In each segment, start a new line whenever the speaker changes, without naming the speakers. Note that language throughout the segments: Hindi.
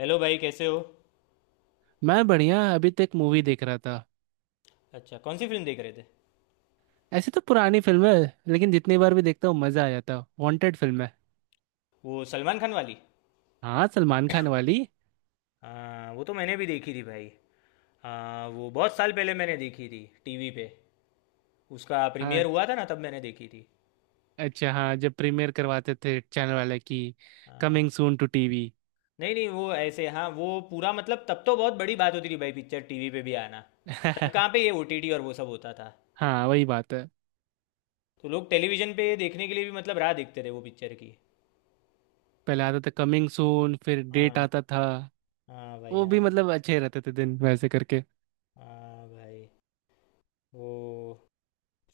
हेलो भाई, कैसे हो?
मैं बढ़िया, अभी तक मूवी देख रहा था।
अच्छा, कौन सी फिल्म देख रहे थे?
ऐसी तो पुरानी फिल्म है, लेकिन जितनी बार भी देखता हूँ मजा आ जाता है। वांटेड फिल्म है।
वो सलमान खान वाली?
हाँ, सलमान खान वाली।
हाँ, वो तो मैंने भी देखी थी भाई। हाँ, वो बहुत साल पहले मैंने देखी थी टीवी पे। उसका प्रीमियर
हाँ,
हुआ था ना, तब मैंने देखी थी।
अच्छा हाँ, जब प्रीमियर करवाते थे चैनल वाले की।
हाँ।
Coming soon to TV.
नहीं नहीं, वो ऐसे, हाँ, वो पूरा मतलब तब तो बहुत बड़ी बात होती थी भाई, पिक्चर टीवी पे भी आना। तब कहाँ पे ये ओटीटी और वो सब होता था।
हाँ, वही बात है।
तो लोग टेलीविज़न पे देखने के लिए भी मतलब राह देखते थे वो पिक्चर की।
पहले आता था कमिंग सून, फिर डेट
हाँ।
आता था।
हाँ भाई,
वो भी
हाँ।
मतलब अच्छे रहते थे दिन, वैसे करके।
हाँ भाई। वो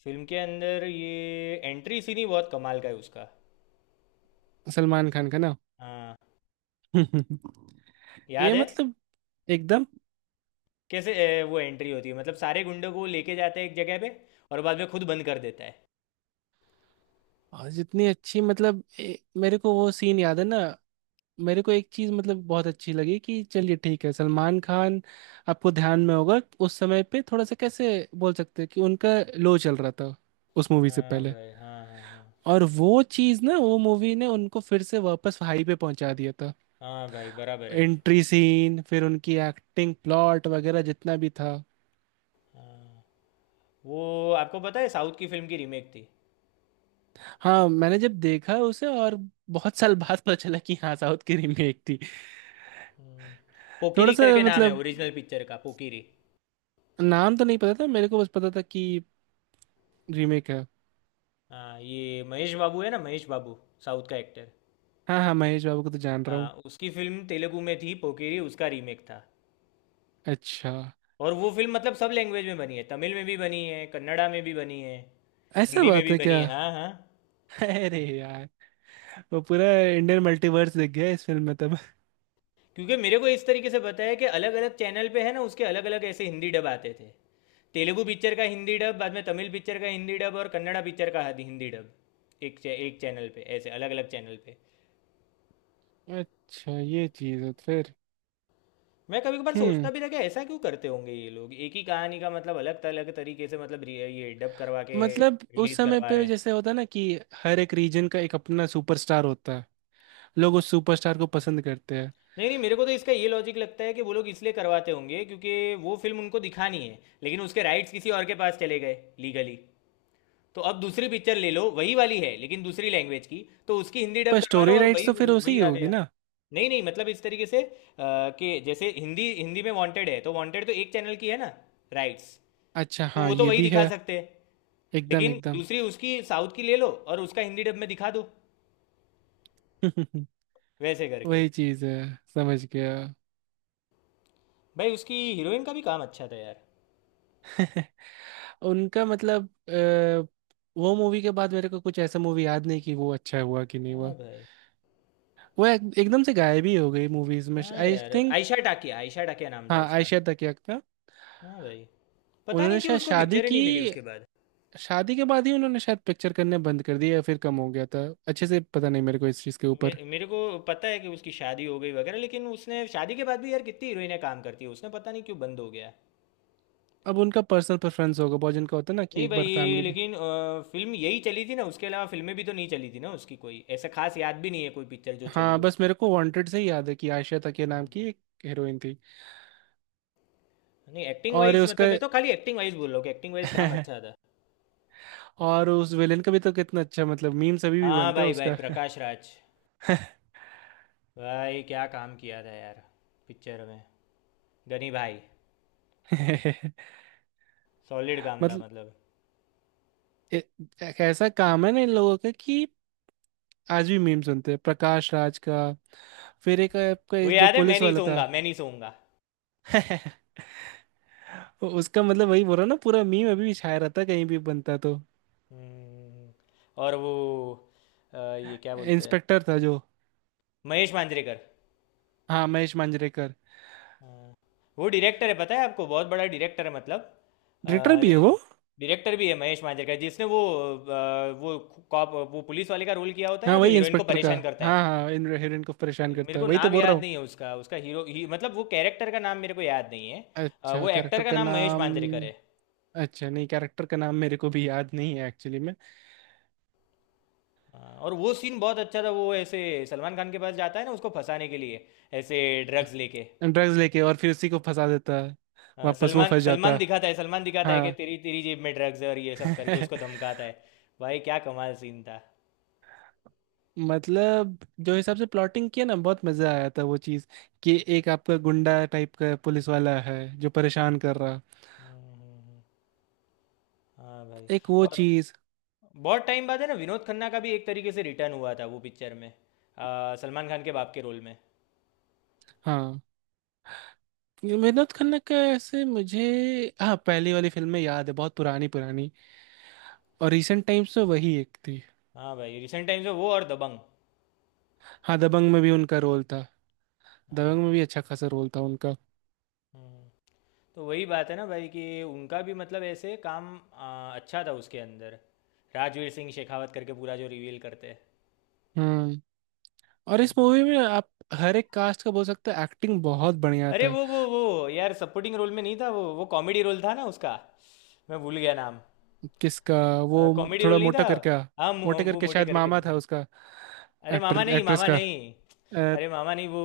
फिल्म के अंदर ये एंट्री सीन ही बहुत कमाल का है उसका।
सलमान खान का ना।
हाँ।
ये
याद है।
मतलब एकदम।
कैसे? वो एंट्री होती है मतलब सारे गुंडों को लेके जाते हैं एक जगह पे। और बाद में खुद बंद कर देता है।
और जितनी अच्छी मतलब मेरे को वो सीन याद है ना। मेरे को एक चीज मतलब बहुत अच्छी लगी कि चलिए ठीक है, सलमान खान, आपको ध्यान में होगा, उस समय पे थोड़ा सा कैसे बोल सकते हैं कि उनका लो चल रहा था उस मूवी से
हाँ
पहले।
भाई, हाँ, हाँ, हाँ।
और वो चीज ना, वो मूवी ने उनको फिर से वापस हाई पे पहुंचा दिया था।
हाँ भाई, बराबर है।
एंट्री सीन, फिर उनकी एक्टिंग, प्लॉट वगैरह जितना भी था।
हाँ। वो आपको पता है साउथ की फिल्म की रीमेक थी।
हाँ, मैंने जब देखा उसे और बहुत साल बाद पता चला कि हाँ साउथ की रीमेक थी।
हम्म,
थोड़ा
पोकिरी
सा
करके नाम है
मतलब
ओरिजिनल पिक्चर का, पोकिरी।
नाम तो नहीं पता था मेरे को, बस पता था कि रीमेक है।
हाँ, ये महेश बाबू है ना, महेश बाबू। साउथ का एक्टर।
हाँ हाँ, महेश बाबू को तो जान रहा
हाँ,
हूँ।
उसकी फिल्म तेलुगु में थी, पोकिरी उसका रीमेक था।
अच्छा,
और वो फिल्म मतलब सब लैंग्वेज में बनी है, तमिल में भी बनी है, कन्नड़ा में भी बनी है।
ऐसा
हिंदी में
बात
भी
है
बनी
क्या।
है, हाँ, हाँ।
अरे यार, वो पूरा इंडियन मल्टीवर्स दिख गया इस फिल्म में तब।
क्योंकि मेरे को इस तरीके से बताया कि अलग अलग चैनल पे है ना, उसके अलग अलग ऐसे हिंदी डब आते थे। तेलुगु पिक्चर का हिंदी डब, बाद में तमिल पिक्चर का हिंदी डब और कन्नड़ा पिक्चर का हिंदी डब। एक चैनल पे, ऐसे अलग अलग चैनल पे।
अच्छा, ये चीज है फिर।
मैं कभी कभार
हम्म,
सोचता भी था कि ऐसा क्यों करते होंगे ये लोग, एक ही कहानी का मतलब अलग अलग तरीके से मतलब ये डब करवा के
मतलब उस
रिलीज
समय
करवा रहे
पे
हैं।
जैसे होता है ना कि हर एक रीजन का एक अपना सुपरस्टार होता है, लोग उस सुपरस्टार को पसंद करते हैं।
नहीं नहीं, मेरे को तो इसका ये लॉजिक लगता है कि वो लोग इसलिए करवाते होंगे क्योंकि वो फिल्म उनको दिखानी है लेकिन उसके राइट्स किसी और के पास चले गए लीगली। तो अब दूसरी पिक्चर ले लो, वही वाली है लेकिन दूसरी लैंग्वेज की, तो उसकी हिंदी डब
पर
करवा लो
स्टोरी
और
राइट्स
वही
तो फिर उसी
वही
की
आ
होगी
गया।
ना।
नहीं नहीं, मतलब इस तरीके से कि जैसे हिंदी हिंदी में वांटेड है तो वांटेड तो एक चैनल की है ना, राइट्स।
अच्छा
तो
हाँ,
वो तो
ये
वही
भी
दिखा
है।
सकते हैं।
एकदम
लेकिन
एकदम।
दूसरी उसकी साउथ की ले लो और उसका हिंदी डब में दिखा दो, वैसे करके।
वही चीज है, समझ गया।
भाई, उसकी हीरोइन का भी काम अच्छा था यार।
उनका मतलब वो मूवी के बाद मेरे को कुछ ऐसा मूवी याद नहीं कि वो अच्छा हुआ कि नहीं
हाँ
हुआ।
भाई।
वो एकदम से गायब ही हो गई मूवीज में,
हाँ
आई
यार।
थिंक।
आयशा टाकिया, आयशा टाकिया नाम था
हाँ,
उसका।
आयशा तकिया का।
हाँ भाई। पता
उन्होंने
नहीं क्यों
शायद
उसको
शादी
पिक्चर ही
की।
नहीं मिली उसके बाद।
शादी के बाद ही उन्होंने शायद पिक्चर करने बंद कर दिया, या फिर कम हो गया था। अच्छे से पता नहीं मेरे को इस चीज़ के
मे,
ऊपर।
मेरे को पता है कि उसकी शादी हो गई वगैरह, लेकिन उसने शादी के बाद भी यार कितनी हीरोइनें काम करती है, उसने पता नहीं क्यों बंद हो गया।
अब उनका पर्सनल प्रेफरेंस होगा, बहुत जिनका होता है ना कि
नहीं
एक
भाई,
बार
ये
फैमिली में।
लेकिन फिल्म यही चली थी ना, उसके अलावा फिल्में भी तो नहीं चली थी ना उसकी, कोई ऐसा खास याद भी नहीं है कोई पिक्चर जो चली
हाँ,
है
बस
उसकी।
मेरे को वांटेड से ही याद है कि आयशा तकिया नाम
हम्म।
की एक हीरोइन थी।
नहीं, एक्टिंग
और
वाइज
उसका
मतलब मैं तो खाली एक्टिंग वाइज बोल रहा हूँ कि एक्टिंग वाइज काम अच्छा था।
और उस विलेन का भी तो कितना अच्छा, मतलब मीम्स अभी भी
हाँ
बनते हैं
भाई, भाई
उसका।
प्रकाश राज। भाई क्या काम किया था यार, पिक्चर में। गनी भाई। सॉलिड काम था
मतलब
मतलब।
ए- एक ऐसा काम है ना इन लोगों का कि आज भी मीम सुनते हैं प्रकाश राज का। फिर एक आपका
वो
ये जो
याद है, मैं
पुलिस
नहीं
वाला था।
सोऊंगा, मैं नहीं सोऊंगा।
उसका मतलब वही बोल रहा हूं ना, पूरा मीम अभी भी छाया रहता है, कहीं भी बनता तो।
हम्म, और वो ये क्या बोलते हैं,
इंस्पेक्टर था जो।
महेश मांजरेकर।
हाँ, महेश मांजरेकर।
हाँ। वो डायरेक्टर है, पता है आपको बहुत बड़ा डायरेक्टर है मतलब।
डायरेक्टर भी है वो।
डायरेक्टर भी है महेश मांजरेकर, जिसने वो अ, वो कॉप वो पुलिस वाले का रोल किया होता है
हाँ,
ना, जो
वही
हीरोइन को
इंस्पेक्टर का।
परेशान करता
हाँ
है।
हाँ, इन हीरोइन को परेशान
मेरे
करता है,
को
वही तो
नाम
बोल रहा
याद
हूँ।
नहीं है उसका उसका हीरो ही, मतलब वो कैरेक्टर का नाम मेरे को याद नहीं है।
अच्छा,
वो एक्टर
कैरेक्टर
का
का
नाम महेश
नाम।
मांजरेकर है।
अच्छा, नहीं कैरेक्टर का नाम मेरे को भी याद नहीं है एक्चुअली में।
हाँ, और वो सीन बहुत अच्छा था, वो ऐसे सलमान खान के पास जाता है ना उसको फंसाने के लिए, ऐसे ड्रग्स लेके।
ड्रग्स लेके और फिर उसी को फंसा देता है।
हाँ,
वापस वो
सलमान
फंस जाता है।
सलमान दिखाता है कि
हाँ।
तेरी तेरी जेब में ड्रग्स है और ये सब करके उसको धमकाता है। भाई क्या कमाल सीन था।
मतलब जो हिसाब से प्लॉटिंग किया ना, बहुत मजा आया था वो चीज। कि एक आपका गुंडा टाइप का पुलिस वाला है जो परेशान कर रहा।
हम्म, हम्म, हम्म, हाँ भाई।
एक वो
और
चीज।
बहुत टाइम बाद है ना, विनोद खन्ना का भी एक तरीके से रिटर्न हुआ था वो पिक्चर में, सलमान खान के बाप के रोल में।
हाँ, ये मेहनत खन्ना का ऐसे मुझे हाँ पहली वाली फिल्म में याद है, बहुत पुरानी पुरानी। और रिसेंट टाइम्स में वही एक थी।
हाँ भाई, रिसेंट टाइम्स में वो और दबंग।
हाँ, दबंग में भी उनका रोल था।
हाँ।
दबंग में भी अच्छा खासा रोल था उनका।
हम्म, तो वही बात है ना भाई कि उनका भी मतलब ऐसे काम अच्छा था उसके अंदर। राजवीर सिंह शेखावत करके पूरा जो रिवील करते हैं।
हम्म। और इस मूवी में आप हर एक कास्ट का बोल सकते हैं, एक्टिंग बहुत बढ़िया
अरे
था।
वो यार सपोर्टिंग रोल में नहीं था, वो कॉमेडी रोल था ना उसका। मैं भूल गया नाम।
किसका। वो।
कॉमेडी रोल
थोड़ा
नहीं
मोटा
था।
करके।
हाँ
मोटे
वो
करके
मोटे
शायद
करके,
मामा था
हाँ।
उसका।
अरे मामा
एक्टर
नहीं,
एक्ट्रेस
मामा
का
नहीं।
अ,
अरे मामा नहीं, वो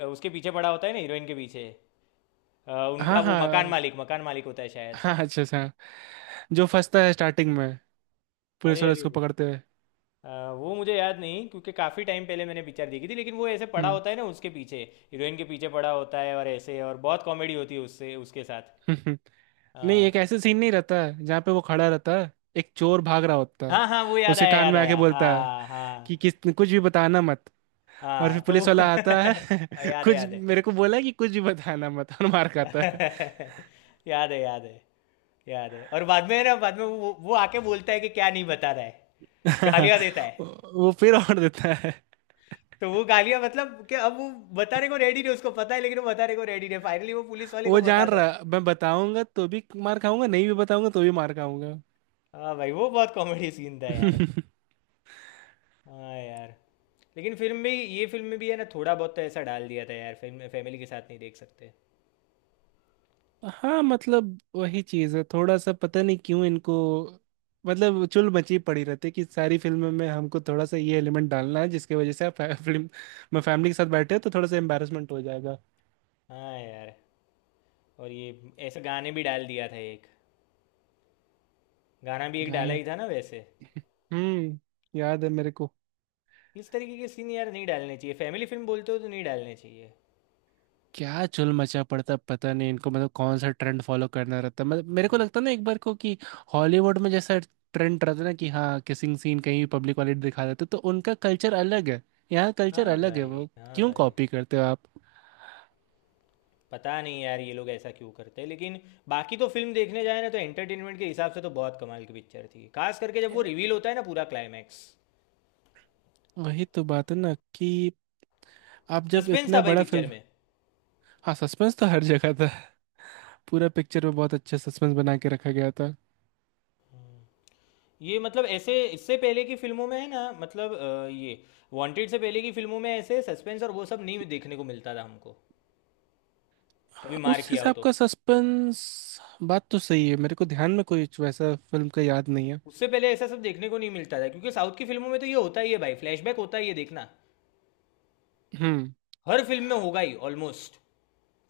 उसके पीछे पड़ा होता है ना हीरोइन के पीछे। उनका
हाँ
वो मकान
हाँ।
मालिक मकान मालिक होता है शायद।
हाँ, अच्छा सा, जो फंसता है स्टार्टिंग में, पुलिस
अरे
वाले
अरे।
उसको पकड़ते हुए।
अ, वो मुझे याद नहीं, क्योंकि काफ़ी टाइम पहले मैंने पिक्चर देखी थी, लेकिन वो ऐसे पड़ा
हम्म।
होता है ना उसके पीछे, हीरोइन के पीछे पड़ा होता है और ऐसे और बहुत कॉमेडी होती है उससे, उसके साथ।
नहीं,
अ,
एक ऐसे सीन नहीं रहता है जहाँ पे वो खड़ा रहता है, एक चोर भाग रहा होता है,
हाँ हाँ, वो याद
उसके
आया,
कान
याद
में आके
आया,
बोलता है
हाँ, हाँ।
कि किस कुछ भी बताना मत। और
हाँ,
फिर
तो वो
पुलिस वाला आता है।
याद है,
कुछ
याद है।
मेरे को बोला है कि कुछ भी बताना मत और मार खाता है।
याद है, याद है। याद है, और बाद में है ना, बाद में वो आके बोलता है कि क्या नहीं बता रहा है। गालियां देता है।
वो फिर और देता है।
तो वो गालियां, मतलब कि अब वो बताने को रेडी नहीं, उसको पता है लेकिन वो बताने को रेडी नहीं, फाइनली वो पुलिस वाले को
वो जान
बताता है।
रहा मैं बताऊंगा तो भी मार खाऊंगा, नहीं भी बताऊंगा तो भी मार खाऊंगा।
हाँ भाई, वो बहुत कॉमेडी सीन था यार। हाँ यार। लेकिन फिल्म में, ये फिल्म में भी है ना थोड़ा बहुत तो ऐसा डाल दिया था यार, फिल्म में फैमिली के साथ नहीं देख सकते।
हाँ, मतलब वही चीज है। थोड़ा सा पता नहीं क्यों इनको, मतलब चुल मची पड़ी रहती है कि सारी फिल्म में हमको थोड़ा सा ये एलिमेंट डालना है, जिसकी वजह से आप फिल्म में फैमिली के साथ बैठे हो तो थोड़ा सा एम्बेरसमेंट हो जाएगा।
हाँ यार। और ये ऐसे गाने भी डाल दिया था एक, गाना भी एक डाला
गाने।
ही था ना वैसे।
हम्म, याद है मेरे को।
इस तरीके के सीन यार नहीं डालने चाहिए, फैमिली फिल्म बोलते हो तो नहीं डालने चाहिए।
क्या चुल मचा पड़ता, पता नहीं इनको, मतलब कौन सा ट्रेंड फॉलो करना रहता, मतलब मेरे को लगता ना एक बार को कि हॉलीवुड में जैसा ट्रेंड रहता ना कि हाँ किसिंग सीन कहीं पब्लिक वाले दिखा देते, तो उनका कल्चर अलग है, यहाँ कल्चर
हाँ
अलग है
भाई,
वो।
हाँ
क्यों
भाई।
कॉपी करते हो आप।
पता नहीं यार ये लोग ऐसा क्यों करते हैं, लेकिन बाकी तो फिल्म देखने जाए ना तो एंटरटेनमेंट के हिसाब से तो बहुत कमाल की पिक्चर थी, खास करके जब वो रिवील होता है ना पूरा क्लाइमैक्स।
वही तो बात है ना कि आप जब
सस्पेंस था
इतना
भाई
बड़ा
पिक्चर
फिल्म।
में।
हाँ, सस्पेंस तो हर जगह था। पूरा पिक्चर में बहुत अच्छा सस्पेंस बना के रखा गया था।
ये मतलब ऐसे इससे पहले की फिल्मों में है ना, मतलब ये वांटेड से पहले की फिल्मों में ऐसे सस्पेंस और वो सब नहीं देखने को मिलता था हमको, कभी मार
उस
किया हो
हिसाब
तो।
का सस्पेंस। बात तो सही है, मेरे को ध्यान में कोई वैसा फिल्म का याद नहीं है।
उससे पहले ऐसा सब देखने को नहीं मिलता था, क्योंकि साउथ की फिल्मों में तो ये होता ही है भाई, फ्लैशबैक होता ही है देखना।
हम्म।
हर फिल्म में होगा ही ऑलमोस्ट,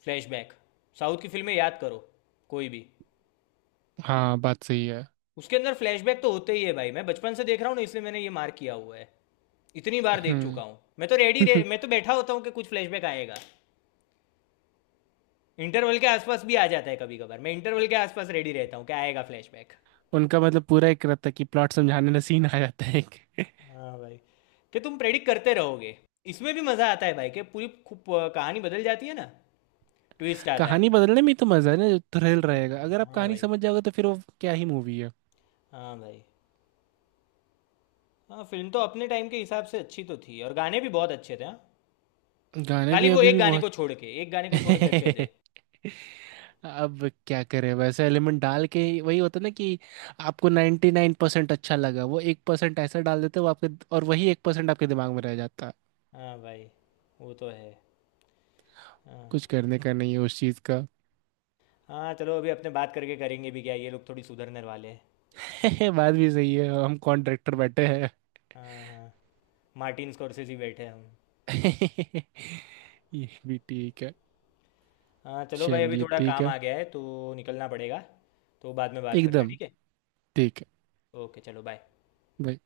फ्लैशबैक। साउथ की फिल्में याद करो, कोई भी।
हाँ, बात सही है।
उसके अंदर फ्लैशबैक तो होते ही है भाई, मैं बचपन से देख रहा हूँ ना, इसलिए मैंने ये मार्क किया हुआ है। इतनी बार देख चुका
हम्म।
हूँ मैं तो रेडी रे, मैं तो बैठा होता हूँ कि कुछ फ्लैशबैक आएगा। इंटरवल के आसपास भी आ जाता है कभी कभार, मैं इंटरवल के आसपास रेडी रहता हूँ कि आएगा फ्लैशबैक।
उनका मतलब पूरा एक रहता है कि प्लॉट समझाने में सीन आ जाता है एक।
हाँ भाई, कि तुम प्रेडिक्ट करते रहोगे। इसमें भी मज़ा आता है भाई कि पूरी खूब कहानी बदल जाती है ना, ट्विस्ट आता है।
कहानी बदलने में ही तो मजा है ना, जो थ्रिल रहेगा। अगर आप
हाँ
कहानी
भाई,
समझ जाओगे तो फिर वो क्या ही मूवी है।
हाँ भाई। हाँ, फिल्म तो अपने टाइम के हिसाब से अच्छी तो थी, और गाने भी बहुत अच्छे थे, हाँ।
गाने
खाली
भी
वो
अभी
एक
भी
गाने
बहुत।
को छोड़ के, एक गाने को छोड़ के अच्छे थे।
अब क्या करें, वैसे एलिमेंट डाल के वही होता ना कि आपको 99% अच्छा लगा, वो 1% ऐसा डाल देते वो आपके, और वही 1% आपके दिमाग में रह जाता है।
हाँ भाई। वो तो है। हाँ।
कुछ करने का नहीं है उस चीज का।
हाँ चलो, अभी अपने बात करके करेंगे भी क्या, ये लोग थोड़ी सुधरने वाले हैं।
बात भी सही है, हम कौन डायरेक्टर बैठे।
हाँ, हाँ। मार्टिन स्कॉर्सेज़ी बैठे हैं हम।
ये भी ठीक है।
हाँ चलो भाई, अभी
चलिए
थोड़ा
ठीक
काम
है।
आ गया है तो निकलना पड़ेगा। तो बाद में बात करते हैं,
एकदम।
ठीक है।
ठीक है।
ओके चलो, बाय।
भाई।